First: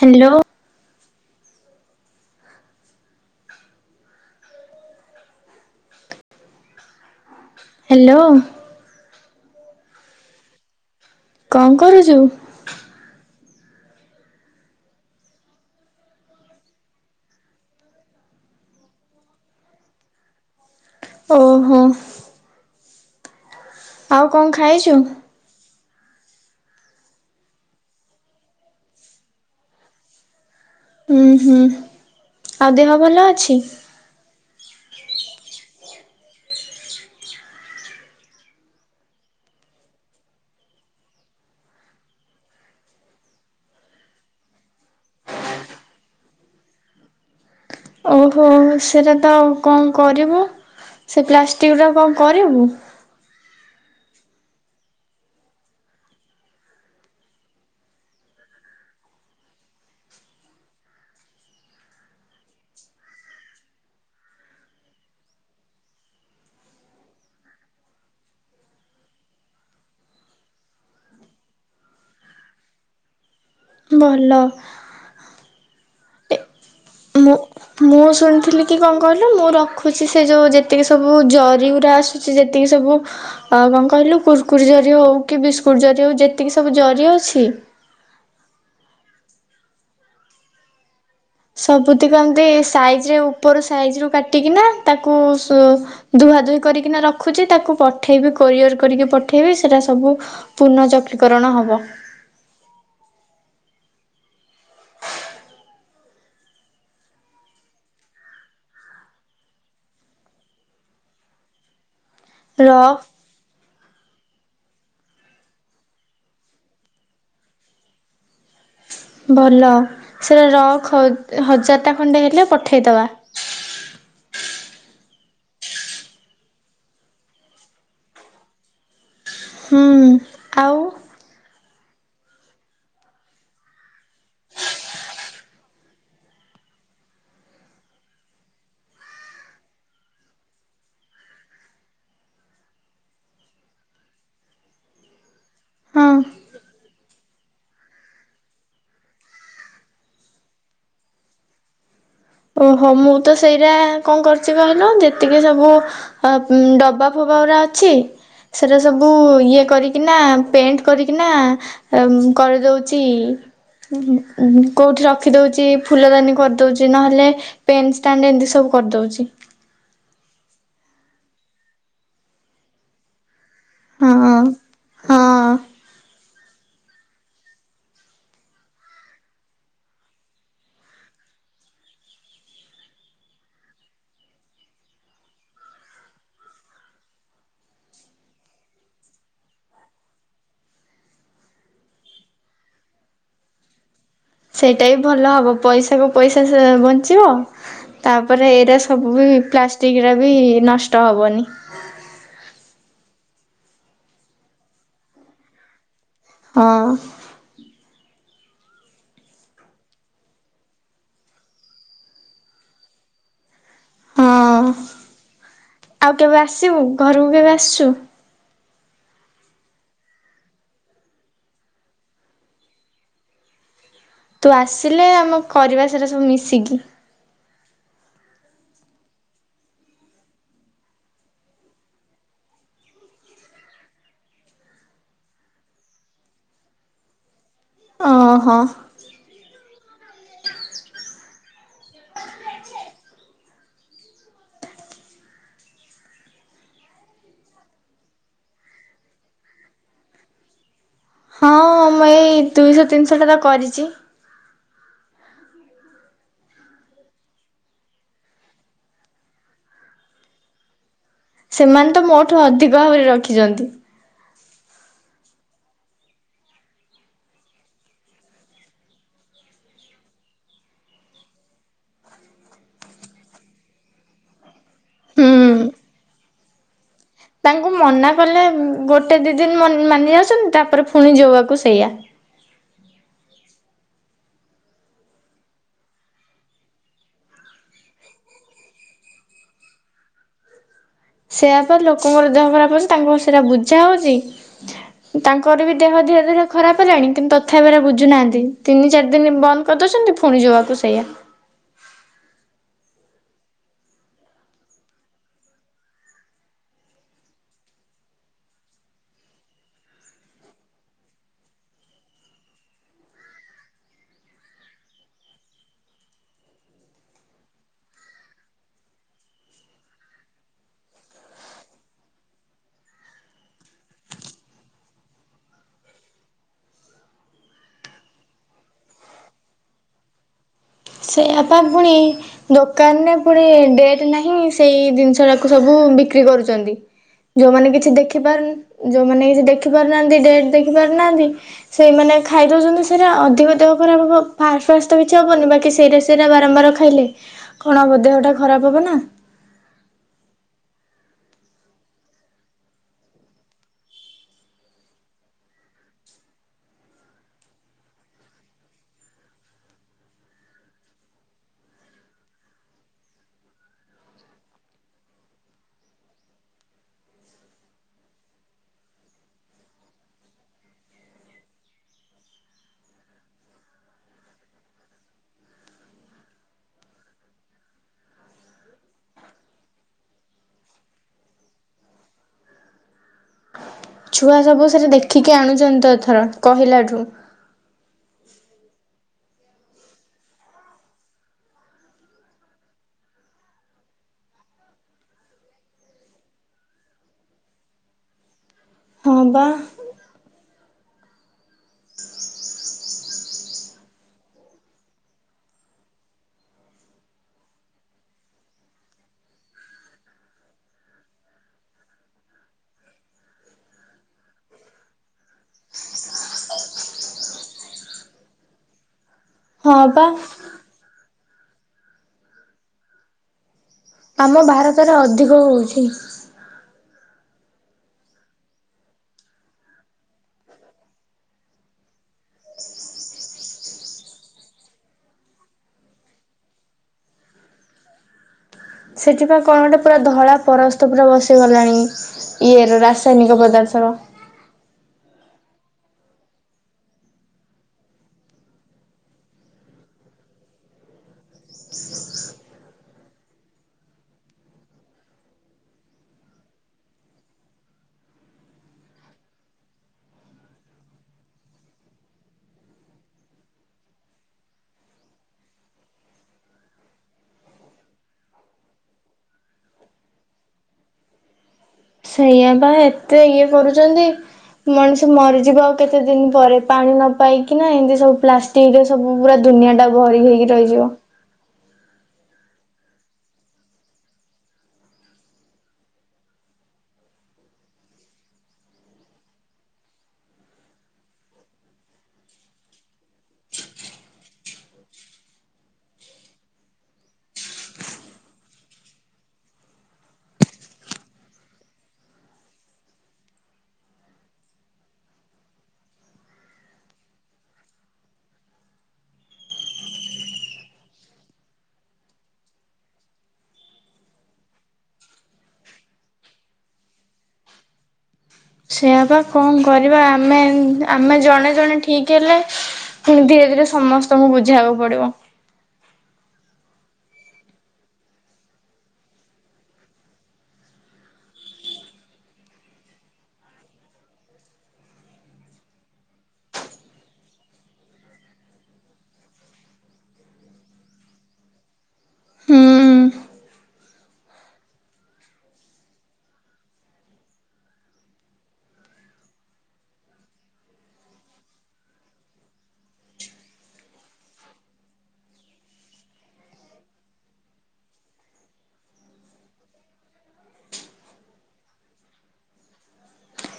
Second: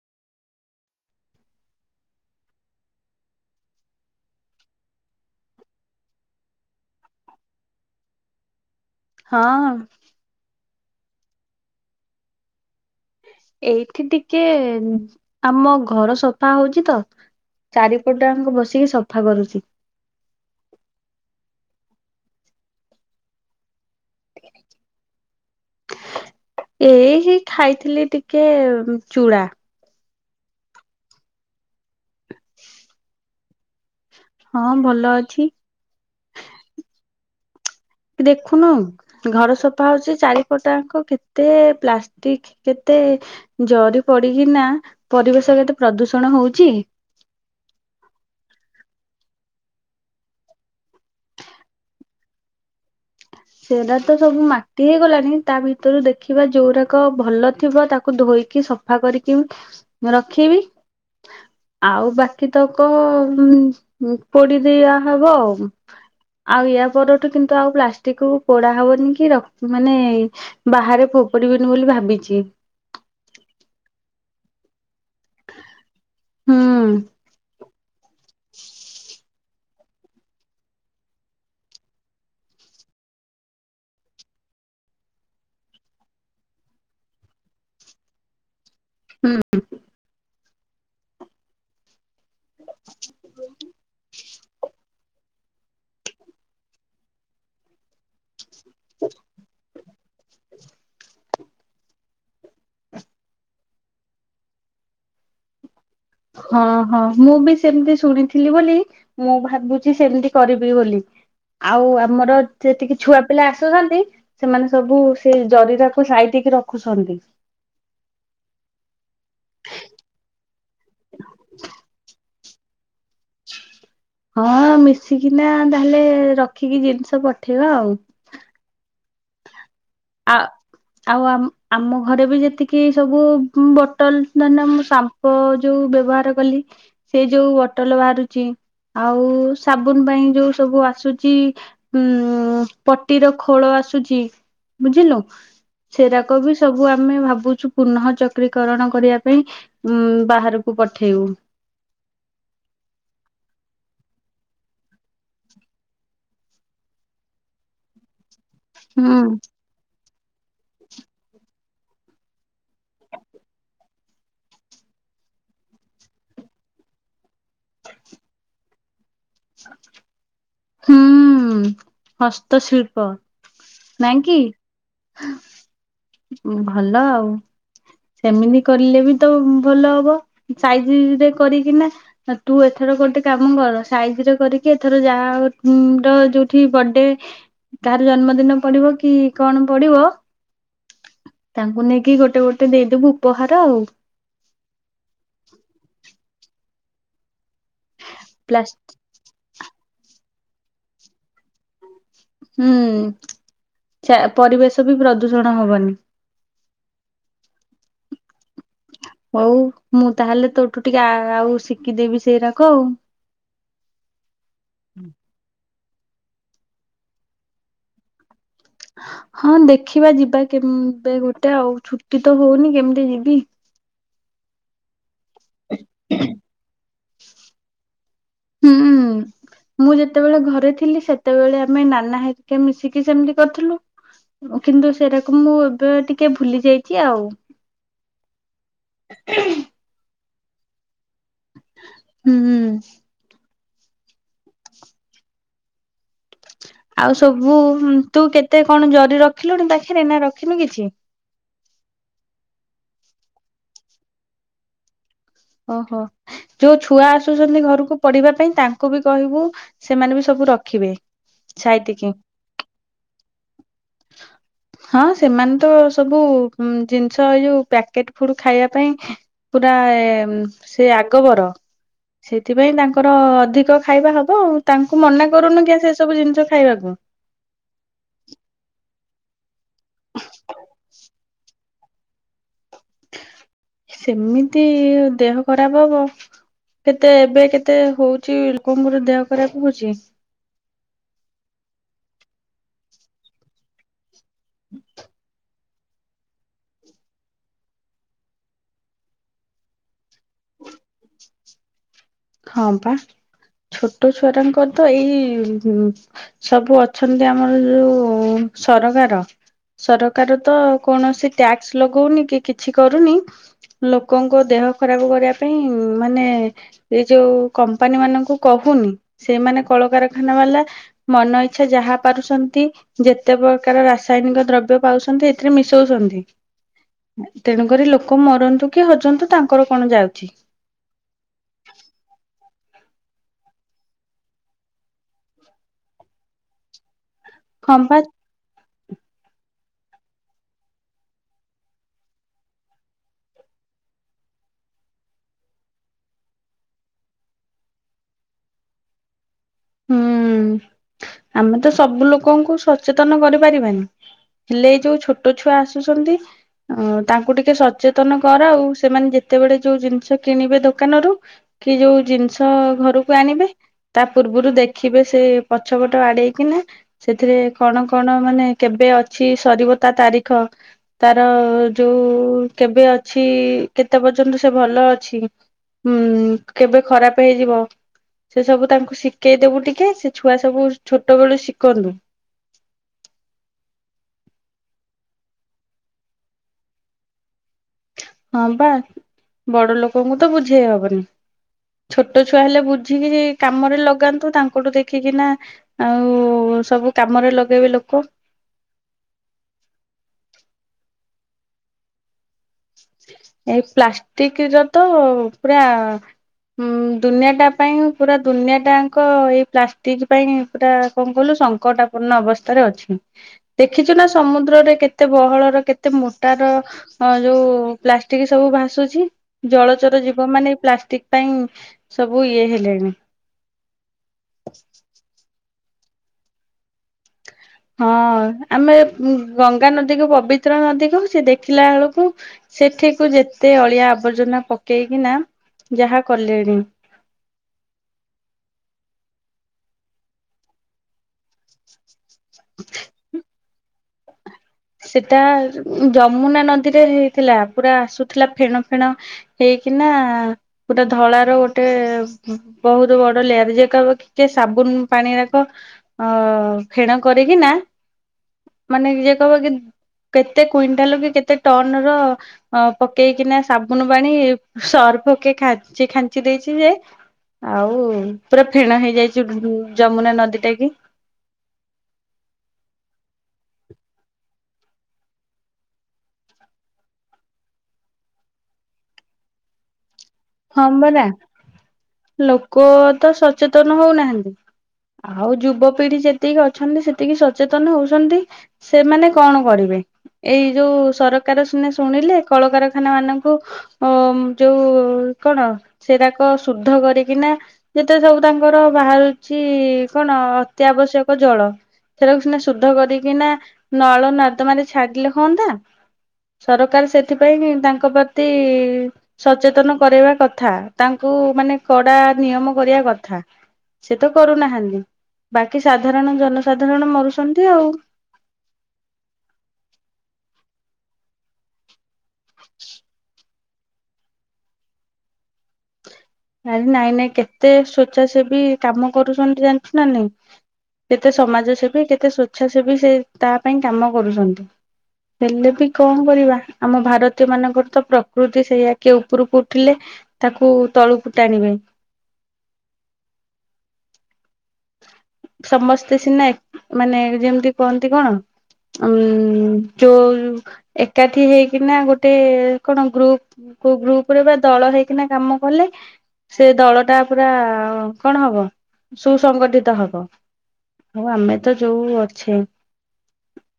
Hello hello. ହଁ। କଣ କରୁଛୁ? ଏଇଠି ଟିକେ ଆମ ଘର ସଫା ହଉଛି ତ ଚାରିପଟାଙ୍କୁ ବସିକି ସଫା କରୁଛି। ଓହୋ। ଆଉ କଣ ଖାଇଛୁ? ଏଇ ହି ଖାଇଥିଲି ଟିକେ ଚୁଡ଼ା। ହୁଁ ହୁଁ। ଆଉ ଦେହ ଭଲ ଅଛି। [inaudible] ହଁ ଭଲ ଅଛି। ଦେଖୁନୁ ଘର ସଫା ହଉଛି ଚାରିପଟାଙ୍କ କେତେ ପ୍ଲାଷ୍ଟିକ କେତେ ଜରି ପଡିକିନା ପରିବେଶ କେତେ ପ୍ରଦୂଷଣ ହଉଛି। ଓହୋ ସେଇଟା ତ କଣ କରିବୁ ସେ ପ୍ଲାଷ୍ଟିକ୍ଟା କଣ କରିବୁ? ସେଟା ତ ସବୁ ମାଟି ହେଇଗଲାଣି ତା ଭିତରୁ ଦେଖିବା ଯୋଉଡାକ ଭଲ ଥିବ ତାକୁ ଧୋଇକି ସଫା କରିକି ରଖିବି ଆଉ ବାକି ତକ ପୋଡି ଦେଇବା ହବ ଆ ଆଉ ୟା ପରଠୁ କିନ୍ତୁ ଆଉ ପ୍ଲା କୁ ପୋଡା ହବନି କି ମାନେ ବାହାରେ ଫୋପଡିବିନି ବୋଲି ଭାବିଛି। ଭଲ। ହୁଁ ମୁ ଶୁଣିଥିଲି କି କଣ କ ରଖୁଛି ସେ ଯୋଉ ଯେତିକି ସବୁ ଜରି ଗୁଡା ଆସୁଛି ଯେତିକି ସବୁ କଣ କହିଲୁ କୁର୍କୁର ଜରି ହଉ କି ବିସ୍କୁଟ ଜରି ହଉ ଯେତିକି ସବୁ ଜରି ଅଛି। ହୁଁ ହଁ। ସବୁ ଏତ କନ୍ତି ସାଇଜ୍ ଉପର ସାଇଜ୍ କାଟିକିନା ତାକୁ। ଧୁଆ ଦୁହି କରିକିନା ରଖୁଛି ତାକୁ ପଠେଇବି। କରିଅର୍ କରିକି ପଠେଇବି ସେଟା ସବୁ ପୂର୍ଣ୍ଣ ଚକକରଣ ହବ। ହଁ ହଁ ମୁଁ ବି ସେମିତି ଶୁଣିଥିଲି ବୋଲି ମୁଁ ଭାବୁଛି ସେମିତି କରିବି ବୋଲି। ଆଉ ଆ ଆମର ର ଯେତିକି ଛୁଆ ପିଲା ଆସ ଆସୁଛନ୍ତି ସେମାନେ ସବୁ ସେ ଜରିରାକୁୁ ସାଇ ଦେଇକି ରଖୁଛନ୍ତି। ଭଲ ସେଟା ରକ୍ ହଜାର ଟା ଖଣ୍ଡେ ହେଲେ ପ ଠେତବା [unintelligible] ହଁ ମିଶିକିନା ତାହେଲେ ରଖିକି ଜିନିଷ ପଠେଇବା ଆଉ। ହଁ ଆ ଆଉ। ଆମ ଘରେ ବି ଯେତିକି ସବୁ ବଟଲ ଧରି ନିଅ ମୁଁ ସାମ୍ପୁ ଯୋଉ ବ୍ୟବହାର କଲି ସେ ଯୋଉ ବୋଟଲ ବାହାରୁଛି ଆଉ ସାବୁନ ପାଇଁ ଯୋଉ ସବୁ ଆସୁଛି ଉ ପଟିର ଖୋଳ ଆସୁଛି। ବୁଝିଲୁ ହଁ ସେରାକ ବି ସବୁ ଆମେ ଭାବୁଛୁ ପୁନଃ ଚକ୍ରିକରଣ କରିବା ପାଇଁ ଉ ବାହାରକୁ ପଠେଇବୁ। ଓହୋ ମୁଁ ତ ସେଇରା କଣ କରୁଛି କହିଲୁ ଯେତିକି ସବୁ ଅମ ଡବା ଫବା ହରା ଅଛି। ସେଇଟା ସବୁ ହୁଁ ଇଏ କରିକିନା ପେଣ୍ଟ କରିକିନା ଉମ କରିଦଉଚି କଉଁଠି ରଖିଦଉଚି ଫୁଲଦାନୀ କରିଦଉଛି ନହେଲେ ପେନ୍ ଷ୍ଟାଣ୍ଡ ଏମିତି ସବୁ କରିଦଉଚି। ହୁଁ-ଉ-ଉ ହସ୍ତଶିଳ୍ପ। ନାଇ ହଁ। କି। ହଁ ଭଲ ଆଉ ସେମିତି କରିଲେ ବି ତ ଭଲ ହବ ସାଇଜିରେ କରିକିନା ତୁ ଏଥର ଗୋଟେ କାମ କର। ସାାଇଜିରେ କରିକି ଏଥର ଯାହା ଉମ ର ଯୋଉଠି ବଡେ ତାହାର ଜନ୍ମଦିନ ପଡିବ କି କଣ ପଡିବ। ତାଙ୍କୁ ନେଇକି ଗୋଟେ ଗୋଟେ ଦେଇଦବୁ ଉପହାର ଆଉ। ସେଇଟା ବି ଭଲ ହବ ପଇସାକୁ ପଇସା ସେ ବଞ୍ଚିବ। ତାପରେ ଏଇଟା ପ୍ଲାଷ୍ଟ ସବୁ ବି ପ୍ଲାଷ୍ଟିକ ର ବି ନଷ୍ଟ ହବନି। ହୁଁ ଚା ପରିବେଶ ବି ପ୍ରଦୂଷଣ ହବନି। ହଁ। ହଉ ମୁଁ ତାହେଲେ ତୋଉଠୁ ଟିକେ ଆ ଆଉ ଶିଖିଦେବି ସେଇରାକ। ଉ। ହଁ ଆଉ କେବେ ଆସିବୁ ଘରକୁ କେବେ ଆସୁଛୁ। ହଁ ଦେଖିବା ଯିବା କେବେ ଗୋଟେ ଆଉ ଛୁଟି ତ ହଉନି କେମିତି ଯିବି। ତୁ ଆସିଲେ ଆ କରିବା ସେରା ସବୁ ମିଶିକି। ହୁଁ ମୁଁ ଯେତେବେଳେ ଘରେ ଥିଲି ସେତେବେଳେ ଆମେ ନାନା ହେରିକା ମିଶିକି ସେମିତି କରିଥିଲୁ କିନ୍ତୁ ସେରାକୁ ମୁଁ ଏବେ ଟିକେ ଭୁଲି ଯାଇଛି ଆଉ। ଓ ହୋ। ହୁଁ। ଆଉ ସବୁ ତୁ କେତେ କଣ ଜରି ରଖିଲୁଣି ପାଖରେ ନା ରଖିନୁ କିଛି। ହଁ ମୁଁ ଏଇ ଦୁଇଶହ ତିନିଶହ ଟା କରିଚି। ଓହୋ ଯୋଉ ଛୁଆ ଆସୁଛନ୍ତି ଘରକୁ ପଢିବା ପାଇଁ ତାଙ୍କୁ ବି କହିବୁ ସେମାନେ ବି ସବୁ ରଖିବେ। ସେମାନେ ତ ସାଇତିକି ମୋ ଠୁ ଅଧିକ ଭାବରେ ରଖିଛନ୍ତି। ହଁ ସେମାନେ ତ ସବୁ ଜିନିଷ ଏଇ ଯୋଉ ପ୍ୟାକେଟ ଫୁଡ ଖାଇବା ପାଇଁ ପୁରା ସେ ଆଗବର ସେଥିପାଇଁ ତାଙ୍କର ଅଧିକ ଖାଇବା ହବ ଆଉ। ତାଙ୍କୁ ମନା ହୁଁ କରୁନୁ କି ସେ ସବୁ ଜିନିଷ ଖାଇବାକୁ। ତାଙ୍କୁ ମନା କଲେ ଗୋଟେ ଦି ଦିନ ମନା ମାନି ଯାଉଛନ୍ତି ତାପରେ ପୁଣି ଯଉଆକୁ ସେ ସେୟା। ସେମିତି ଦେହ ଖରାପ ହବ କେତେ ଏବେ କେତେ ହଉଛି ଲୋକଙ୍କର ଦେହ ଖରାପ ହଉଛି। ସେୟାପା ଲୋକଙ୍କର ଦେହ ଖରାପ ହଉଛି ତାଙ୍କୁ ସେଇଟା ବୁଝା ହଉଛି। ତାଙ୍କ। ମୋତେ ବି ଦେହ ଧୀରେ ଧୀରେ ଖରାପ ହେଲାଣି କିନ୍ତୁ ତଥାପିାର ବୁଝୁନାହାନ୍ତି ତିନି ଚାରି ଦିନ ବନ୍ଦ କରିଦଉଛନ୍ତି ଫୁ ପୁଣି ଯେଆକୁ ସେୟା। ହଁ ବା ଛୋଟ ଛୁଆରଙ୍କର ତ ଏଇ ସବୁ ଅଛନ୍ତି ଆମର ଯୋଉ ସରକାର ସରକାର ତ କୌଣସି ଟ୍ୟାକ୍ସ ଲଗଉନି କି କିଛି କରୁନି ଲୋକଙ୍କ ଦେହ ଖରାପ କରିବା ପାଇଁ ମାନେ। ଏଇ ଯୋଉ କମ୍ପାନୀ ମାନଙ୍କୁ କହୁନ ସେମାନେ କଳକାରଖାନା ବାଳା ମନ ଇଚ୍ଛା ଯାହା ପାରୁଛନ୍ତି ଯେତେ ପ୍ରକାର ରାସାୟନିକ ଦ୍ରବ୍ୟ ପାଉଛନ୍ତି ଏଥିରେ ମିଶଉଛନ୍ତି ତେଣୁକରି ଲୋକ ମରନ୍ତୁ କି ହଜନ୍ତୁ ତାଙ୍କର କଣ ଯାଉଛି। ସେୟାଵା ପୁଣି ଦୋକାନରେ ପୁଣି ଡେଟ୍ ନାହିଁ ସେଇ ଜିନିଷଟାକୁ ସବୁ ବିକ୍ରି କରୁଛନ୍ତି। ଯୋଉମାନେ ହଁ କିଛି ବା ଦେଖିପାରୁନି। ଯୋଉମାନେ କିଛି ଦେଖି ପାରୁନାହାନ୍ତି ଡେଟ୍ ଦେଖି ପାରୁନାହାନ୍ତି ସେଇମାନେ ଖାଇଦଉଛନ୍ତି ସେଇଟା ଅଧିକ ଦେହ ଖରାପ ହବ ଫାଷ୍ଟ ଫାଷ୍ଟ ତ କିଛି ହବନି ବାକି। ସେଇଟା ସେଇଟା ବାରମ୍ବାର ଖାଇଲେ କଣ ହବ ଦେହଟା ଖରାପ ହବ ନା। ହୁଁ ଆମେ ତ ସବୁ ଲୋକଙ୍କୁ ସଚେତନ କରିପାରିବାନି ହେଲେ ଏଇ ଯୋଉ ଛୋଟ ଛୁଆ ଆସୁଛନ୍ତି ତାଙ୍କୁ ଟିକେ ସଚେତନ କର ଆଉ ସେମାନେ ଯେତେବେଳେ ଯୋଉ ଜିନିଷ କିଣିବେ ଦୋକାନରୁ କି ଯୋଉ ଜିନିଷ ଘରକୁ ଆଣିବେ ତା ପୂର୍ବରୁ ଦେଖିବେ ସେ ପଛପଟ ଆଡେଇକିନା ସେଥିରେ କଣ କଣ ମାନେ କେବେ ଅଛି ସରିବ ତା ତାରିଖ ତାର ଯୋଉ କେବେ ଅଛି କେତେ ପର୍ଯ୍ୟନ୍ତ ସେ ଭଲ ଅଛି କେବେ ଖରାପ ହେଇଯିବ ସେ ସବୁ ତାକୁ ଶି ଶିଖେଇଦବୁ ଟିକେ ସେ ଛୁଆ ସବୁ ଛୋଟ ବେଳୁ ଶିଖନ୍ତୁ। ଛୁଆ ସବୁ ସେଟା ଦେଖିକି ଆଣୁଛନ୍ତି ଏତଥର କହିଲା ଠୁଁ। ହଁ ବା ବଡ ଲୋକଙ୍କୁ ତ ବୁଝେଇ ହବନି ଛୋଟ ଛୁଆ ହେଲେ ବୁଝିକି କାମରେ ଲଗାନ୍ତୁ ତାଙ୍କଠୁ ଦେଖିକି ନା ଆଉ ସବୁ କାମରେ ଲଗେଇବେି ଲୋକ। ହଁ ବା। ହ ଏଇ ପ୍ଲାଷ୍ଟିକ ର ତ ପୁରା ଦୁନିଆ ଟା ପାଇଁ ପୁରା ଦୁନିଆଟାଙ୍କ ଏଇ ପ୍ଲାଷ୍ଟିକ ପାଇଁ ପୁରା କଣ କହିଲୁ ସଙ୍କଟପୂନ୍ଣ ଅବସ୍ଥାରେ ଅଛି ଦେଖିଛୁ ନା ସମୁଦ୍ରରେ କେତେ ବହଳର କେତେ ମୋଟାର ଯୋଉ। ପ୍ଲାଷ୍ଟିକ ସବୁ ଭାସୁଛି। ହଁ ଜଳଚର ବା ଯୀବ ମାନେଇ ଏଇ ପ୍ଲାଷ୍ଟିକ। ପାଇଁ ସବୁ ଇଏ ହେଲେଣି। ଆମ ଭାରତରେ ଅଧିକ ହଉ ଛି। ହଁ ଆମେ ଗଙ୍ଗା ନଦୀକୁ ପବିତ୍ର ନଦୀକୁ କହୁଛେ ଦେଖିଲା ବେଳକୁ ସେଠିକୁ ଯେତେ ଅଳିଆ ଆବର୍ଜନା ପକେଇକିନା ଯାହା କଲେଣି। ସେଥିପାଇଁ କଣ ଗୋଟେ ପୁରା ଧଳା ପରସ୍ତ ପୁରା ବସିଗଲାଣି। ଇଏର ରାସାୟନିକ ପଦାର୍ଥର। ସେଟା ଯମୁନା ନଦୀରେ ହେଇଥିଲା ପୁରା ଆସୁଥିଲା ଫେଣ ଫେଣ ହେଇକିନା ପୁରା ଧଳାର ଗୋଟେ ବହୁତ ବଡ ଲେୟାର ଯକିକେ ସାବୁନ ପାଣି ଯାକ ଅ ଫେଣ କରିକିନା ମାନେ ଏ। [inaudible] କେତେ କୁଇଣ୍ଟାଲ କି କେତେ ଟନ ର ପକେଇକିନା ସାବୁନ ପାଣି ସର୍ଫକା ଖାଞ୍ଚି ଦେଇଛି ଯେ ଆଉ ପୁରା ଫେଣା ହେଇଯାଇଛି ଯମୁନା ନଦୀ ଟା କି ସେଇଆ ବା ଏତେ ଇଏ କରୁଛନ୍ତି ମଣିଷ ମରିଯିବ ଆଉ କେତେ ଦିନ ପରେ ପାଣି ନ ପାଇକିନା ଏମିତି ସବୁ ପ୍ଲାଷ୍ଟିକରେ ସବୁ ପୁରା ଦୁନିଆ ଟା। ଭରି ହେଇକି ହଁ ରହିଯିବ। ପରା ଲୋକ ତ ସଚେତନ ହଉନାହାନ୍ତି ଆଉ ଯୁବପିଢି ଯେତିକି ଅଛନ୍ତି ସେତିକି ସଚେତନ ହଉଛନ୍ତି ସେମାନେ କଣ କରିବେ ଏଇ ଯୋଉ ସରକାର ସିନା ଶୁଣିଲେ କଳକାରଖାନା ମାନଙ୍କୁ ଅ ଯୋଉ। କଣ ସେଡାକ ଶୁଦ୍ଧ କରିକିନା ଯେତେ ସବୁ ତାଙ୍କର ବାହାରୁଛି କଣ ଅତି ଆବଶ୍ୟକ ଜଳ ସେଟାକୁ ସିନା ଶୁଦ୍ଧ କରିକିନା ନଳ ମାଧମା ରେ ଛାଡ଼ିଲେ ହୁଅନ୍ତା ସରକାର ସେଥିପାଇଁ ତାଙ୍କ ପ୍ରତି ସଚେତନ। କରେଇଵା କଥା ତାଙ୍କୁ ମାନେ କଡା ନିୟମ କରିବା କଥା ସେ ତ କରୁନାହାନ୍ତି ବାକି ସାଧାରଣ ଜନସାଧାରଣ ମରୁଛନ୍ତି ଆଉ। ସେଇଆ ବା କଣ କରିବା ଆମେ ଆମେ ଜଣେ ଜଣେ। ଠିକ ହେଲେ। [unintelligible] ଏଇଟା ସମସ୍ତଙ୍କୁ ବୁଝିବାକୁ ପଡିବ। ଆରେ ନାଇଁ ନାଇଁ କେତେ ସ୍ଵେଚ୍ଛାସେବୀ କାମ କରୁଛନ୍ତି ଜାଣିଛୁ ନା ନାଇଁ କେତେ ସମାଜ ସେେବୀ କେତେ ସ୍ଵେଚ୍ଛାସେବୀ ସେ ତା ପାଇଁ କାମ କରୁଛନ୍ତି ହେଲେ ବି କଣ କରିବା ଆମ ଭାରତୀୟ ମାନଙ୍କର ତ ପ୍ରକୃତି ସେଇଆା କେ ଉପରକୁ ଉଠିଲେ ତାକୁ ତଳକୁ। ଟାଣିବେ। ହୁଁ ସମସ୍ତେ ସିନା ମାନେ ଯେମିତି କହନ୍ତି କଣ ଉ ଯୋଉ ଏକାଠି ହେଇକିନା ଗୋଟେ କଣ ଗ୍ରୁପ ଗ୍ରୁପ ରେ ବା ଦଳ ହେଇକିନା କାମ କଲେ ସେ ଦଳ ଟା ପୁରା କଣ ହବ ସ ସଂଗଠିତ ହବ ଆଉ ଆମେ ତ ଯୋଉ ଅଛେ।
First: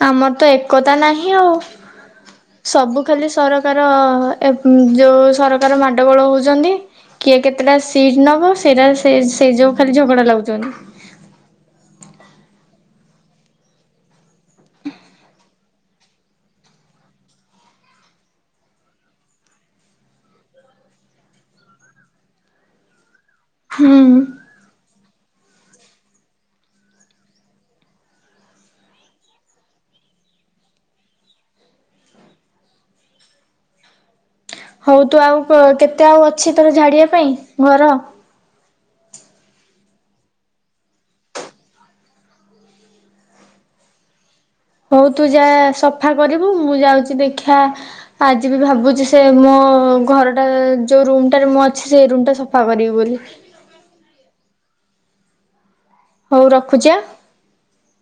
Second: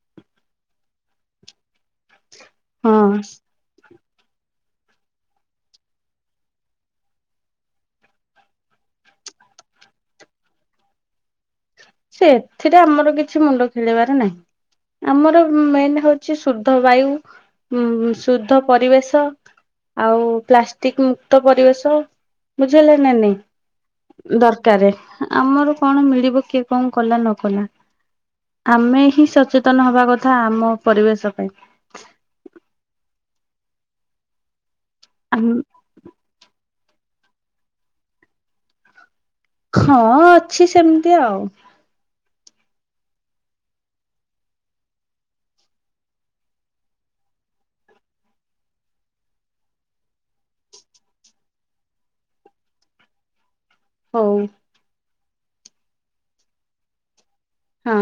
ଆମର ତ ଏକତା ନାହିଁ ଆଉ। ସବୁ ହଁ ଖାଲି ସରକାର। ଅ, ଏ, ଉଁ, ଯୋଉ ସରକାର ମାଡଗୋଳ ହଉଚନ୍ତି, କିଏ କେତେଟା ସିଟ୍ ନବ ସେଇଟା ସେ ସେଇ ଯୋଉ ଖାଲି ଝଗଡା ଲାଗୁଚନ୍ତି। ସେ ଏଥିରେ ଆମର କିଛି ମୁଣ୍ଡ ଖେଳିବାର ନାହିଁ, ଆମର ମେନ ହଉଛି ଶୁଦ୍ଧ ବାୟୁ ଉଁ, ଶୁଦ୍ଧ ପରିବେଶ, ଆଉ ପ୍ଲାଷ୍ଟିକ ମୁକ୍ତ ପରିବେଶ, ବୁଝି ହେଲା ନା ନାଇଁ। ହୁଁ ଦରକାରେ। ଆମର କଣ ମିଳିବ କିଏ କଣ କଲା ନ କଲା ଆମେ ହିଁ ସଚେତନ ହବା କଥା ଆମ ପରିବେଶ ପାଇଁ। ହଉ ତୁ ଆଉ ଅ, କେତେ ଆଉ ଅଛି ତୋର ଝାଡିବା ପାଇଁ ଘର। ହଁ ଅଛି ସେମିତି ଆଉ। ହଉ ତୁ ଯା ସଫା କରିବୁ ମୁଁ ଯାଉଚି ଦେଖିଆ ଆଜି ବି ଭାବୁଚି ସେ ମୋ ଘରଟା ଯୋଉ ରୁମ୍ ଟାରେ ମୁଁ ଅଛି ସେଇ ରୁମ୍ ଟା ସଫା କରିବି ବୋଲି। ହଉ। ହଉ ରଖୁଚି ଆଁ। ହଁ।